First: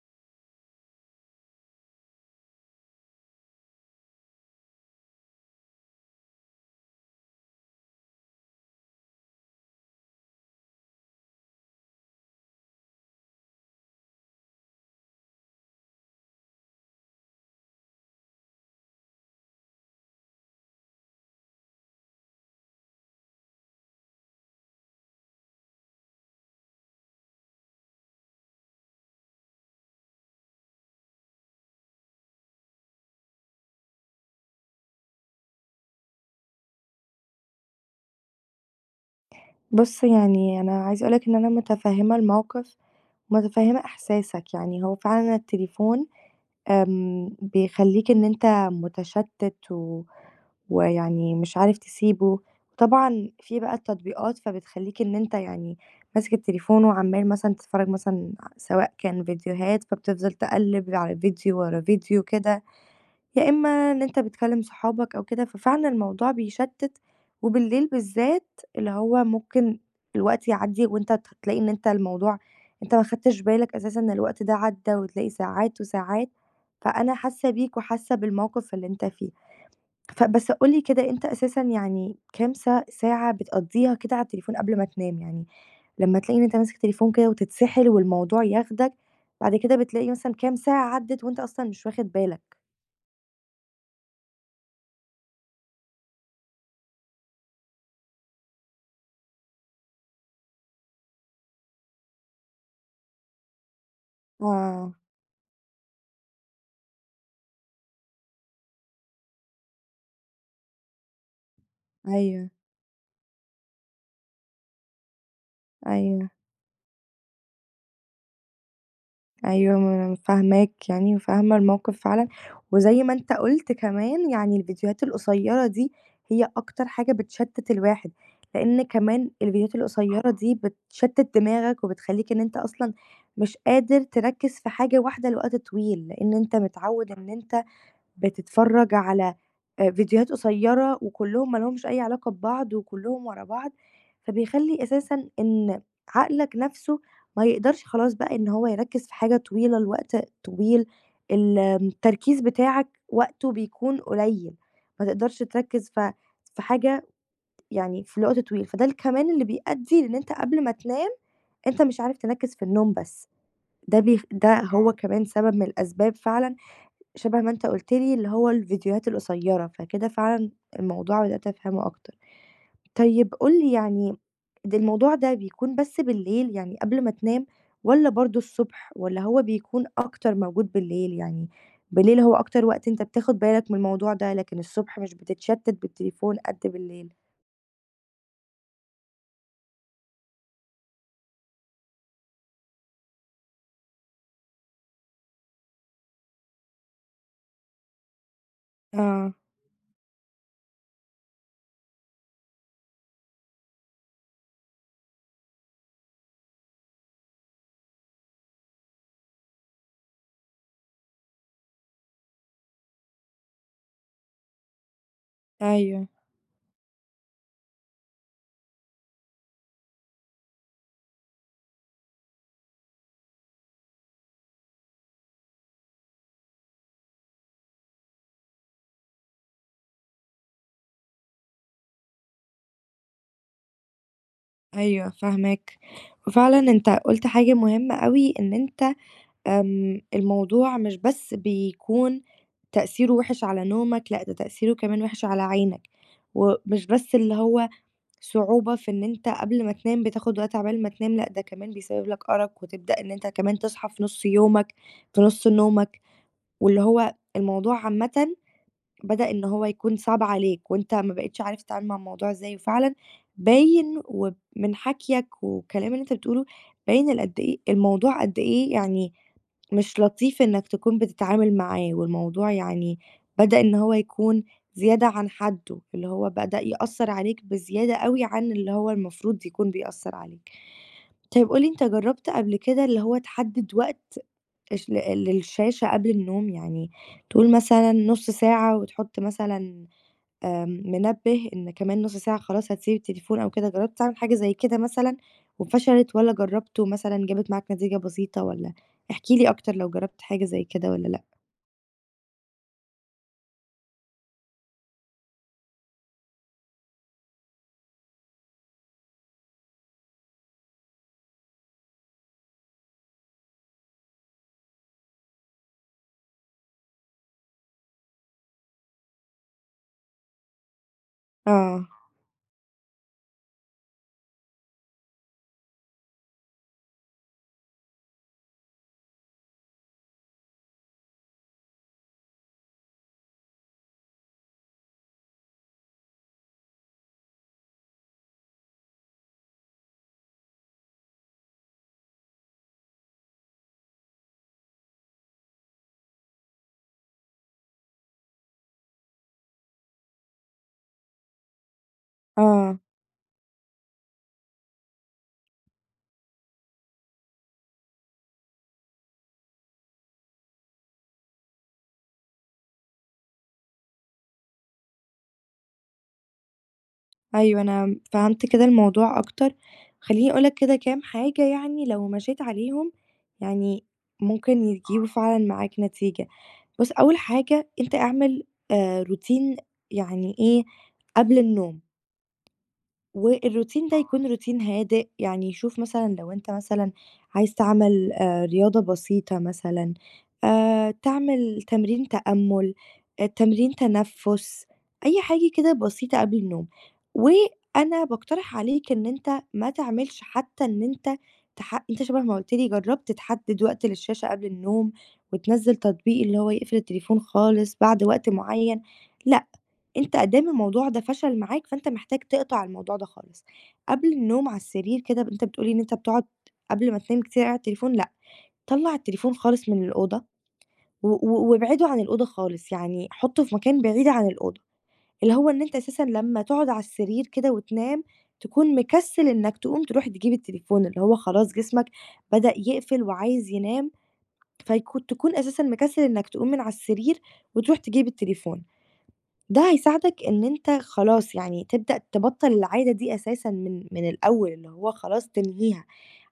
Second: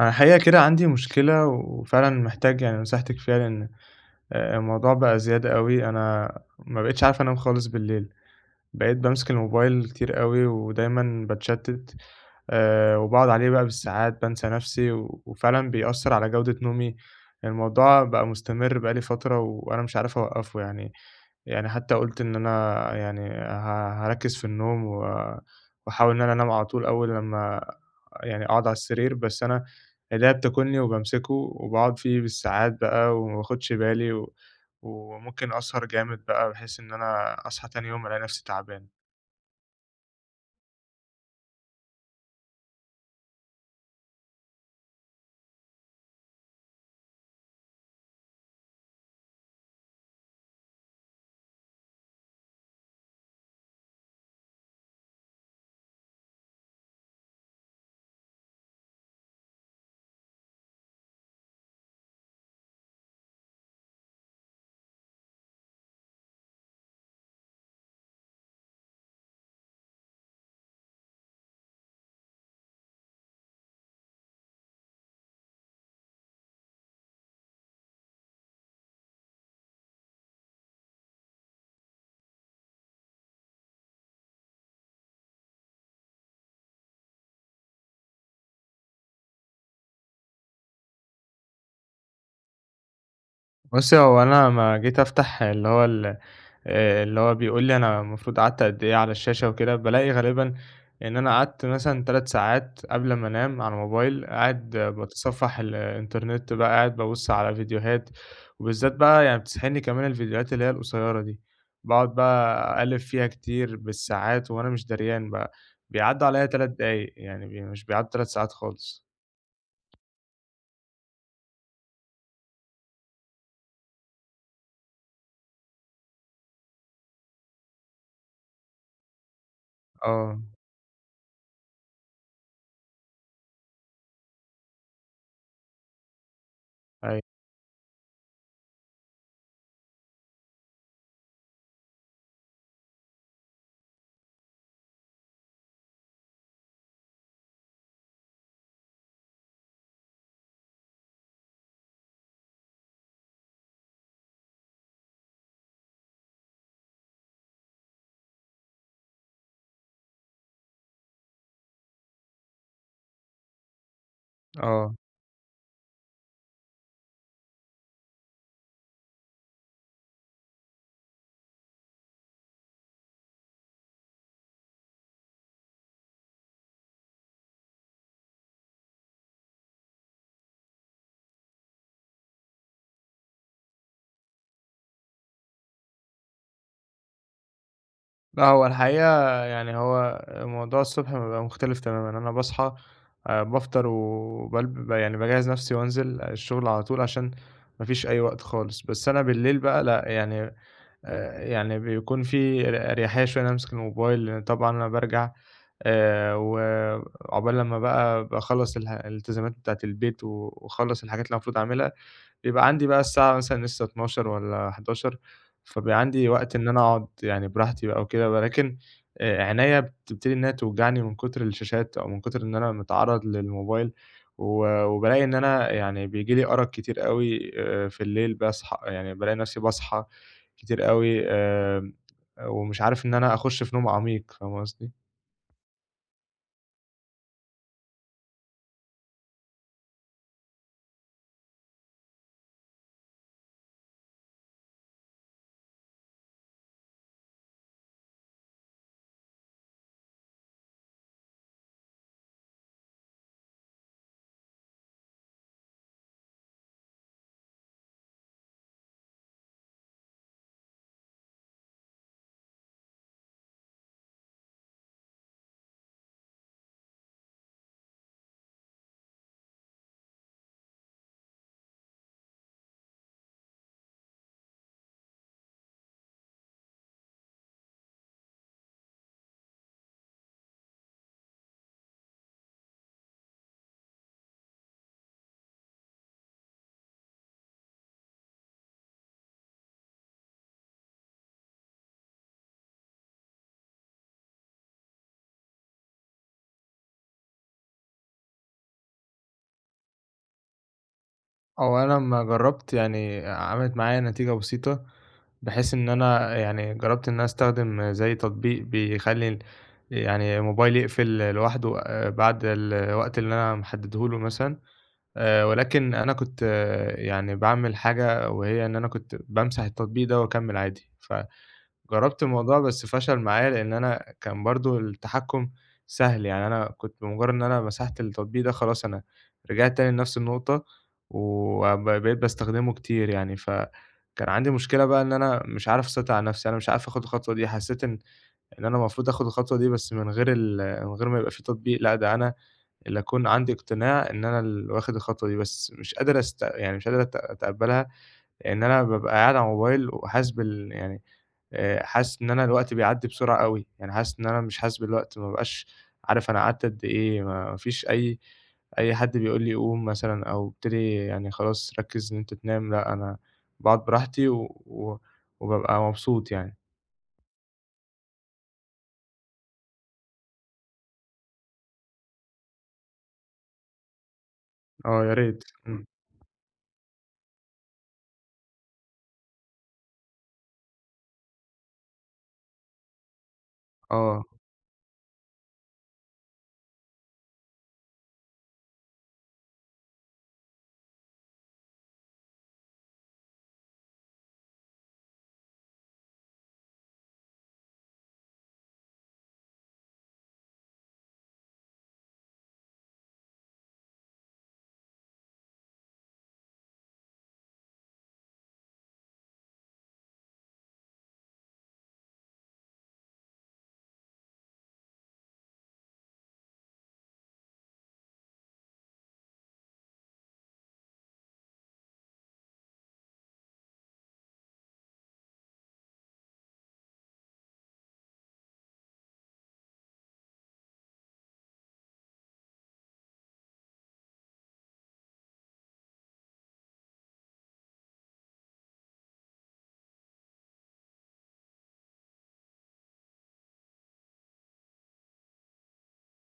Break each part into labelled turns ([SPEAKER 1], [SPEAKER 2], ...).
[SPEAKER 1] أنا الحقيقة كده عندي مشكلة وفعلًا محتاج يعني نصيحتِك فيها لأن الموضوع بقى زيادة أوي، أنا ما بقيتش عارف أنام خالص بالليل، بقيت بامسك الموبايل كتير أوي ودايمًا باتشتّت آآ، وباقعد عليه بقى بالساعات بانسى نفسي، وفعلًا بيأثّر على جودة نومي، الموضوع بقى مستمر بقى لي فترة وأنا مش عارف أوقّفه يعني، يعني حتى قُلت إن أنا يعني ها هاركِّز في النوم و وأحاول إن أنا أنام على طول أول لمّا يعني أقعد على السرير بس أنا إيديّا بتاكلني وبامسكه وباقعد فيه بالساعات بقى وما باخدش بالي و وممكن أسهر جامد بقى بحيث إن أنا أصحى تاني يوم ألاقي نفسي تعبان.
[SPEAKER 2] بُصّ، يعني أنا عايزة أقول لك إن أنا متفهّمة الموقِف متفهّمة إحساسك يعني هو فعلًا التليفون امم، بيخلّيك إن أنت مُتشتّت و ويعني مش عارف تسيبُه، طبعًا في بقى التطبيقات فبتخلّيك إن أنت يعني ماسك التليفون وعَمّال مثلًا تتفرّج مثلًا ع سواء كان فيديوهات فبتفضل تقلّب على فيديو ورا فيديو كده، يا إمّا إن أنت بتكلّم صحابك أو كده، ففعلًا الموضوع بيشتِّت وبالليل بالذات اللي هو ممكن الوقت يعدّي وأنت ت هتلاقي إن أنت الموضوع أنت ما خدتش بالك أساسًا إن الوقت ده عدّى وتلاقي ساعات وساعات، فأنا حاسة بيك وحاسة بالموقف اللي أنت فيه. ف بس قُل لي كده أنت أساسًا يعني كام ساع ساعة بتقضّيها كده على التليفون قبل ما تنام، يعني لمّا تلاقي إن أنت ماسك التليفون كده وتتسحل والموضوع ياخدك، بعد كده بتلاقي مثلًا كام ساعة عدِّت وأنت أصلًا مش واخد بالك.
[SPEAKER 1] بُصّي، هو أنا أمّا جيت أفتح اللي هو ال آآ، اللي هو بيقول لي أنا المفروض قعدت قد إيه على الشاشة وكده، بالاقي غالباً إن أنا قعدت مثلًا 3 ساعات قبل ما أنام على الموبايل قاعد
[SPEAKER 2] آه.
[SPEAKER 1] باتصفّح الإنترنت بقى قاعد بابُصّ على فيديوهات وبالذات بقى يعني بتسحلني كمان الفيديوهات اللي هي القصيّرة دي، باقعد
[SPEAKER 2] أيوه.
[SPEAKER 1] بقى أقلّب فيها كتير بالساعات وأنا مش دريان بقى بيعدّوا
[SPEAKER 2] أيوه.
[SPEAKER 1] عليَّ 3 دقايق يعني مش بيعدّوا 3 ساعات خالص.
[SPEAKER 2] أيوه، ما أنا فاهماك يعني وفاهمة الموقف فعلًا، وزي ما أنت قُلت كمان يعني الفيديوهات القصيّرة دي هي أكتر حاجة بتشتِّت الواحد، لأن كمان الفيديوهات القصيرة
[SPEAKER 1] آه.
[SPEAKER 2] دي بتشتِّت دماغك وبتخلّيك إن أنت أصلًا مش قادر تركِّز في حاجة واحدة لوقت طويل، لأن إن أنت متعوّد
[SPEAKER 1] أيوه.
[SPEAKER 2] إن أنت بتتفرّج على آآ فيديوهات قصيّرة وكلّهم ما لهُمش أي علاقة ببعض وكلّهم ورا بعض، فبيخلّي أساساً إن عقلك نفسُه ما يقدرش خلاص بقى إن هو يركِّز في حاجة طويلة لوقت طويل ال التركيز بتاعك وقتُه بيكون قليّل، ما تقدرش تركِّز في في حاجة يعني في الوقت طويل، فده الكمان اللي بيأدّي إن أنت قبل ما تنام أنت مش عارف تركِّز في النوم بس، ده بي ده هو
[SPEAKER 1] آه.
[SPEAKER 2] كمان سبب من الأسباب فعلًا شبه ما أنت قُلت لي اللي هو الفيديوهات القصيّرة فكده فعلًا الموضوع بدأت أفهمُه أكتر. طيب قُل لي يعني الموضوع ده بيكون بس بالليل يعني قبل ما تنام، والَّا برضه الصبح والَّا هو بيكون أكتر موجود بالليل يعني بالليل هو أكتر وقت أنت بتاخد بالك من الموضوع ده، لكن الصبح مش بتتشتِّت بالتليفون قدّ بالليل؟
[SPEAKER 1] لأ، هو الحقيقة يعني هو الموضوع الصبح بيبقى مختلف تمامًا، أنا باصحى آآ، بافطر وبالب ب يعني باجهّز نَفْسي وأنزل الشُغل على طول عشان ما فيش أي وقت خالص، بس أنا
[SPEAKER 2] آه.
[SPEAKER 1] بالليل بقى لأ، يعني آآ، يعني بيكون في ر أريحية شوية إن أنا أمسك الموبايل لإن طبعًا أنا بارجع آآ، وعُقبال لمّا بقى باخلّص الح الإلتزامات بتاعة البيت و وأخلّص الحاجات اللي أنا المفروض أعملها، بيبقى عندي بقى الساعة مثلًا لسه 00:00 والّا 23:00، فبيبقى
[SPEAKER 2] أيوه.
[SPEAKER 1] عندي وقت إن أنا أقعد يعني براحتي بقى وكده، ولكن آآ، عينيا بتبتدي إن هي توجعني من كُتر الشاشات، أو من كُتر إن أنا متعرّض للموبايل و وبالاقي إن أنا يعني بييجي لي أَرَق كتير أوي آآ، في الليل باصحى آآ، يعني بالاقي نَفْسي باصحى كتير أوي آمم، ومش عارف إن أنا أخُشّ في نوم عميق فاهمة قصدي؟
[SPEAKER 2] أيوه فاهماك، وفعلًا أنت قُلت حاجة مهمّة أوي إن أنت آمم، الموضوع مش بس بيكون تأثيرُه وِحِش على نومك لأ، ده تأثيرُه كمان وِحِش على عينك، ومش بس اللي هو صعوبة في إن أنت قبل ما تنام بتاخُد وقت عقبال ما تنام لأ، ده كمان بيسبّب لك أَرَق وتبدأ إن أنت كمان تصحى في نُصّ يومك في نُصّ نومك، واللي هو الموضوع عامةً بدأ إن هو يكون صعب عليك وأنت ما بقيتش عارف تتعامل مع الموضوع إزاي وفعلًا باين وب من حكيَك والكلام اللي أنت بتقولُه باين ال قدّ إيه الموضوع قدّ إيه يعني مش لطيف إنّك تكون بتتعامل معاه والموضوع يعني بدأ إن هو يكون زيادة عن حدُّه، اللي هو بدأ يأثّر عليك بزيادة أوي عن اللي هو المفروض يكون بيأثّر عليك. طيب قُل لي أنت جرّبت قبل كده اللي هو تحدِّد وقت الش ل للشاشة قبل النوم يعني تقول مثلًا نُصّ ساعة وتحُطّ مثلًا آآ، منبِّه إن كمان نُصّ ساعة خلاص هتسيب التليفون أو كده جرّبت تعمل حاجة زي كده مثلًا وفشلِت، والَّا جرّبت ومثلًا جابت معاك نتيجة بسيطة، والَّا احكِ لي أكتر لو جرّبت حاجة زي كده والَّا لأ؟
[SPEAKER 1] هو أنا أمّا جرّبت يعني آآ، عَمَلِت معايا نتيجة بسيطة، بحيث إن أنا يعني جرّبت إن أنا أستخدم زي تطبيق بيخلّي ال يعني الموبايل يقفل ل لوحده آآ، بعد الوقت اللي أنا محدّده له مثلًا آآ، ولكن أنا كنت يعني باعمل حاجة وهي إن أنا كنت بامسح التطبيق ده وأكمّل عادي، ف
[SPEAKER 2] آه.
[SPEAKER 1] جرّبت الموضوع بس فَشَل معايا لإن أنا كان برضه التحكّم سهل يعني أنا كنت بمُجرّد إن أنا مسحت التطبيق ده خلاص أنا رجعت تاني لنَفْس النقطة و ب بقيت باستخدمه كتير يعني، ف كان عندي مشكلة بقى إن أنا مش عارف أسيطر على نَفْسي، أنا مش عارف آخُد الخطوة دي حسّيت إن إن أنا المفروض آخُد الخطوة دي بس من غير ال من غير ما يبقى في تطبيق لأ، ده أنا اللي أكون عندي إقتناع إن أنا اللي واخد الخطوة دي بس مش قادر أست يعني مش قادر أت أتقبّلها إن أنا بابقى قاعد على الموبايل وحاسس بال يعني آآ، حاسس إن أنا الوقت
[SPEAKER 2] آه.
[SPEAKER 1] بيعدّي بسرعة أوي، يعني حاسس إن أنا مش حاسس بالوقت ما بابقاش عارف أنا قعدت قدّ إيه ما فيش أي أي حد بيقول لي قوم مثلًا، أو ابتدي يعني خلاص ركّز إن أنت تنام لأ، أنا باقعد براحتي و وبابقى مبسوط يعني.
[SPEAKER 2] أيوه، أنا م فهمت كده الموضوع أكتر، خلّيني أقول لك كده كام حاجة يعني لو مشيت عليهم يعني ممكن
[SPEAKER 1] آه
[SPEAKER 2] يجيبوا
[SPEAKER 1] يا ريت،
[SPEAKER 2] فعلًا معاك
[SPEAKER 1] إمم.
[SPEAKER 2] نتيجة، بُصّ، أول حاجة أنت اعمل آآ، routine يعني إيه، قبل النوم والroutine ده
[SPEAKER 1] آه.
[SPEAKER 2] يكون routine هادئ، يعني شوف مثلًا لو أنت مثلًا عايز تعمل آآ، رياضة بسيطة مثلًا آآ، تعمل تمرين تأمُّل، آآ، تمرين تنفُّس، أي حاجة كده بسيطة قبل النوم، وأنا باقترح عليك إن أنت ما تعملش حتى إن أنت تح أنت شبه ما قُلت لي جرّبت تحدّد وقت للشاشة قبل النوم، وتنزّل تطبيق اللي هو يقفل التليفون خالص بعد وقت معيّن، لأ أنت أدام الموضوع ده فَشَل معاك فأنت محتاج تِقطَع الموضوع ده خالص، قبل النوم على السرير كده ب أنت بتقول لي إن أنت بتقعد قبل ما تنام كتير أوي على التليفون لأ، طلّع التليفون خالص من الأوضة و و وابعدُه عن الأوضة خالص، يعني حُطّه في مكان بعيد عن الأوضة، اللي هو إن أنت أساسًا لمّا تقعد عالسرير كده وتنام، تكون مكسّل إنّك تقوم ترُوح تجيب التليفون، اللي هو خلاص جسمك بدأ يقفل وعايز ينام فيكو تكون أساسًا مكسّل إنّك تقوم من على السرير وترُوح تجيب التليفون، ده هيساعدك إن أنت خلاص يعني تبدأ تبطّل العادة دي أساسًا من من الأول اللي هو خلاص تنهيها،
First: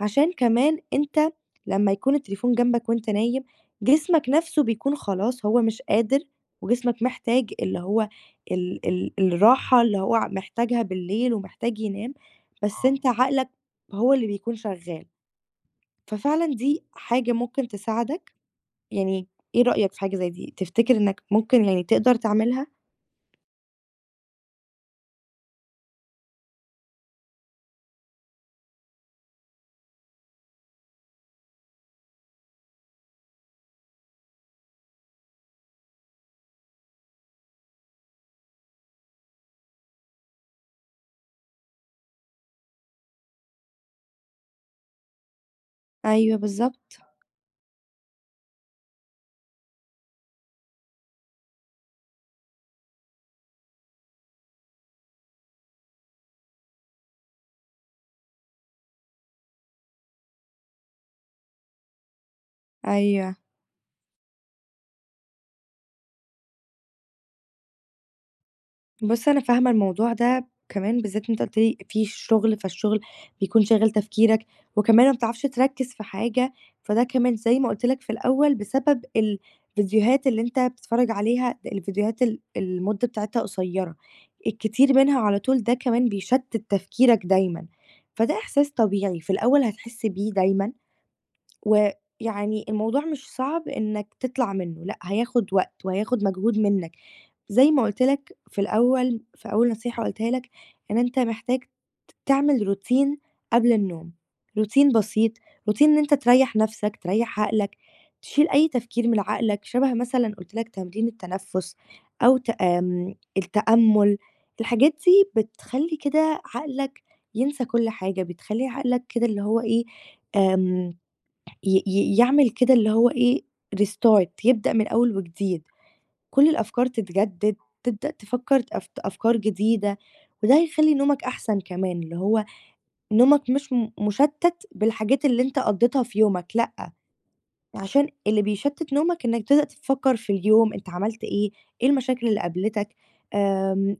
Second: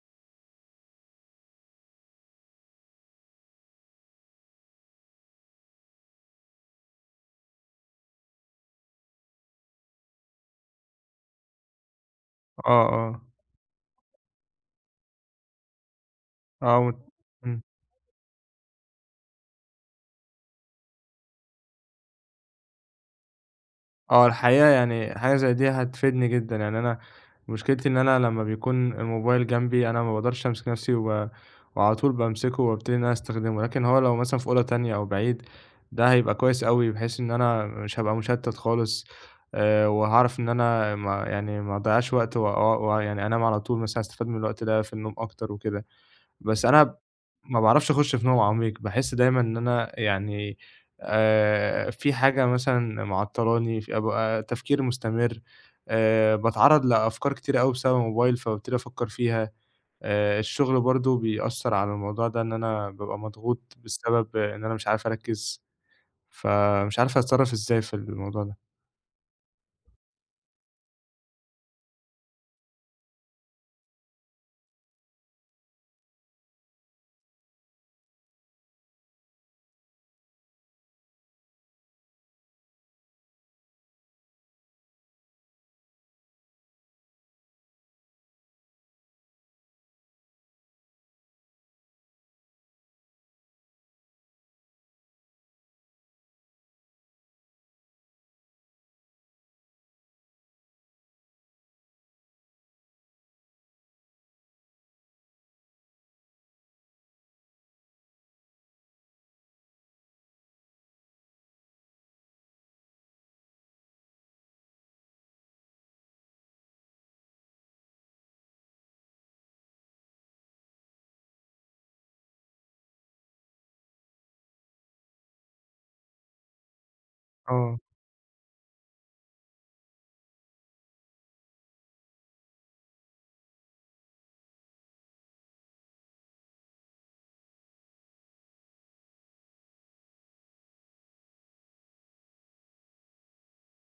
[SPEAKER 2] عشان كمان أنت لمّا يكون التليفون جنبك وأنت نايم، جسمك نَفْسه بيكون خلاص هو مش قادر وجسمك محتاج اللي هو ال ال الراحة اللي هو ع محتاجها بالليل ومحتاج ينام
[SPEAKER 1] آه،
[SPEAKER 2] بس أنت
[SPEAKER 1] آه.
[SPEAKER 2] عقلك هو اللي بيكون شغّال، ففعلًا
[SPEAKER 1] آه،
[SPEAKER 2] دي
[SPEAKER 1] و
[SPEAKER 2] حاجة
[SPEAKER 1] إمم.
[SPEAKER 2] ممكن تساعدك، يعني إيه رأيك في حاجة زي دي، تفتكر إنّك ممكن يعني تقدر تعملها؟
[SPEAKER 1] آه، الحقيقة يعني حاجة زي دي هتفيدني جدًا، يعني أنا مشكلتي إن أنا لمّا بيكون الموبايل جنبي أنا ما باقدرش أمسك نَفْسي و وعلى طول بامسكه وأبتدي إن أنا أستخدمه، لكن هو لو مثلًا في أوضة تانية أو بعيد، ده هيبقى كويس أوي بحيث إن أنا مش هابقى مُشتَّت خالص آآ وهاعرف إن أنا ما يعني ما أضيّعش وقت وآه و ويعني أنام على طول مثلًا أستفاد من الوقت ده في النوم أكتر وكده.
[SPEAKER 2] أيوه
[SPEAKER 1] بس
[SPEAKER 2] بالضبط.
[SPEAKER 1] أنا ب ما باعرفش أخُش في نوم عميق، باحس دايمًا إن أنا يعني آآ في حاجة مثلًا معطّلاني ش أبقى تفكير مستمر، آآ باتعرّض لأفكار كتيرة أوي بسبب الموبايل، فبابتدي أفكّر فيها، آآ الشُغل برضه بيأثّر على الموضوع ده إن أنا بابقى
[SPEAKER 2] أيوه.
[SPEAKER 1] مضغوط بسبب إن أنا مش عارف أركّز، فمش عارف أتصرّف إزاي في الموضوع ده.
[SPEAKER 2] بُص، أنا فاهمة الموضوع ده كمان بالذات أنت قُلت لي في شُغل، فالشُغل بيكون شاغل تفكيرك وكمان ما بتعرفش تركِّز في حاجة، فده كمان زي ما قُلت لك في الأول بسبب الفيديوهات اللي أنت بتتفرّج عليها الفيديوهات ال المدّة بتاعتها قصيّرة، الكتير منها على طول ده كمان بيشتِّت تفكيرك دايمًا، فده إحساس طبيعي. في الأول هتحس بيه دايمًا ويعني الموضوع مش صعب إنّك تطلع منّه لأ، هياخُد وقت وهياخُد مجهود منّك، زي ما قُلت لك في الأول في أول نصيحة قُلتها لك إن أنت محتاج ت تعمل Routine قبل النوم، Routine بسيط، Routine إن أنت تريّح نَفْسك، تريّح عقلك، تشيل أي تفكير من عقلك شَبه مثلًا قُلت لك تمرين التنفُّس أو ت آمم التأمُّل، الحاجات دي بتخلّي كده عقلك ينسى كل حاجة بتخلّي عقلك كده اللي هو إيه، آمم ي ي يعمل كده اللي هو إيه، restart يبدأ من أول وجديد. كُل الأفكار تتجدِّد،
[SPEAKER 1] آه.
[SPEAKER 2] تبدأ تفكّر أف أفكار جديدة وده هيخلّي نومك أحسن كمان اللي هو نومك مش م مشتّت بالحاجات اللي أنت قضّيتها في يومك لأ، علشان اللي بيشتّت نومك إنّك تبدأ تفكّر في اليوم أنت عملت إيه، إيه المشاكل اللي قابلتك، آمم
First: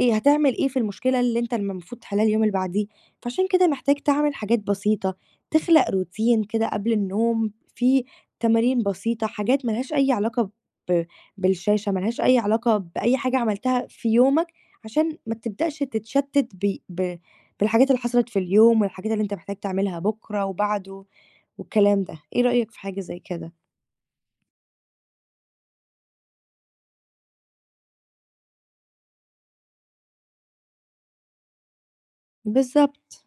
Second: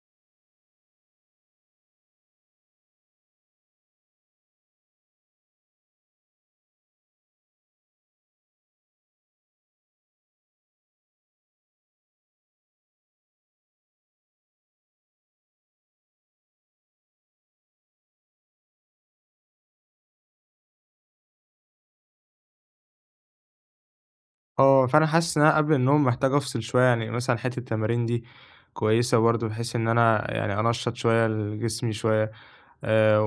[SPEAKER 2] إيه هتعمل إيه في المشكلة اللي أنت الم مفروض تحلّها اليوم اللي بعديه؟ فعلشان كده محتاج تعمل حاجات بسيطة، تخلق Routine كده قبل النوم فيه تمارين بسيطة حاجات ما لهاش أي علاقة ب بالشاشة، مالهاش أي علاقة بأي حاجة عملتها في يومك عشان ما تبدأش تتشتِّت ب ب بالحاجات اللي حصلت في اليوم والحاجات اللي أنت محتاج تعملها بُكرة وبعده والكلام ده، إيه رأيك في حاجة زي كده؟
[SPEAKER 1] آه، فأنا حاسس إن أنا قبل النوم محتاج أفصل شويّة يعني، مثلًا حتّة التمارين دي كويّسة برضه، بحيث إن أنا يعني أنشّط شويّة ال جسمي شويّة، آآ
[SPEAKER 2] بالضبط.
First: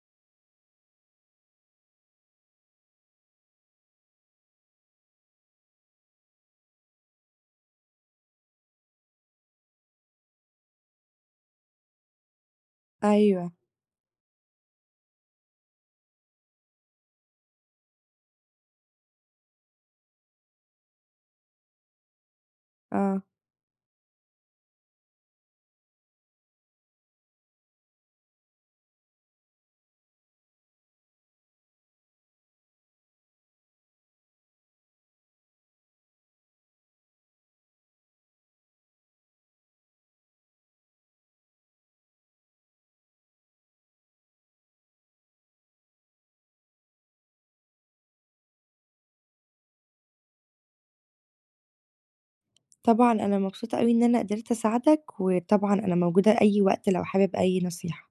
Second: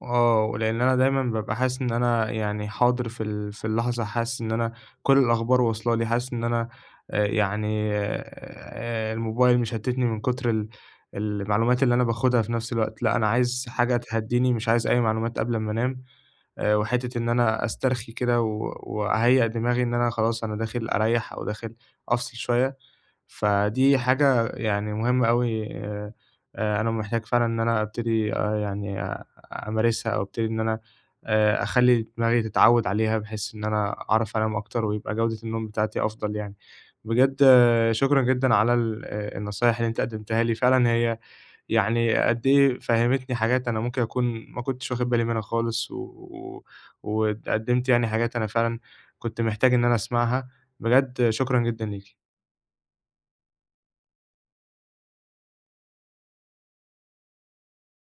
[SPEAKER 1] وآه، ولإن أنا دايمًا ببقى حاسس إن أنا يعني حاضر في ال في اللحظة، حاسس إن أنا كل الأخبار وصلة لي، حاسس إن أنا آآ يعني آآ الموبايل مش مشتتني، من كُتر ال المعلومات اللي أنا باخدها في نفس الوقت، لأ أنا
[SPEAKER 2] أيوه.
[SPEAKER 1] عايز حاجة تهدّيني، مش عايز أي معلومات قبل ما أنام. آآ وحتّة إن أنا أسترخي كده، و وأهيّئ دماغي إن أنا خلاص أنا داخل أريّح، أو داخل أفصل شويّة،
[SPEAKER 2] آه.
[SPEAKER 1] فدي حاجة يعني مُهمة أوي. آآ أنا محتاج فعلًا إن أنا أبتدي آآ يعني آآ أمارسها، أو أبتدي إن أنا آآ أخلّي دماغي تتعوّد عليها، بحيث إن أنا أعرف أنام أكتر، ويبقى جودة النوم بتاعتي أفضل يعني. بجد شكرًا جدًا على ال آآ النصايح اللي أنتِ قدّمتِها لي، فعلًا هي يعني قد إيه فهّمتني حاجات أنا ممكن أكون ما كنتش واخد بالي منها خالص، و و وقدّمتِ يعني حاجات أنا فعلًا كنت محتاج إن أنا أسمّعها، بجد شكرًا جدًا ليكِ.
[SPEAKER 2] طبعًا، أنا مبسوطة أوي إن أنا قدرت أساعدك، وطبعًا أنا موجودة أي وقت لو حابب أي نصيحة.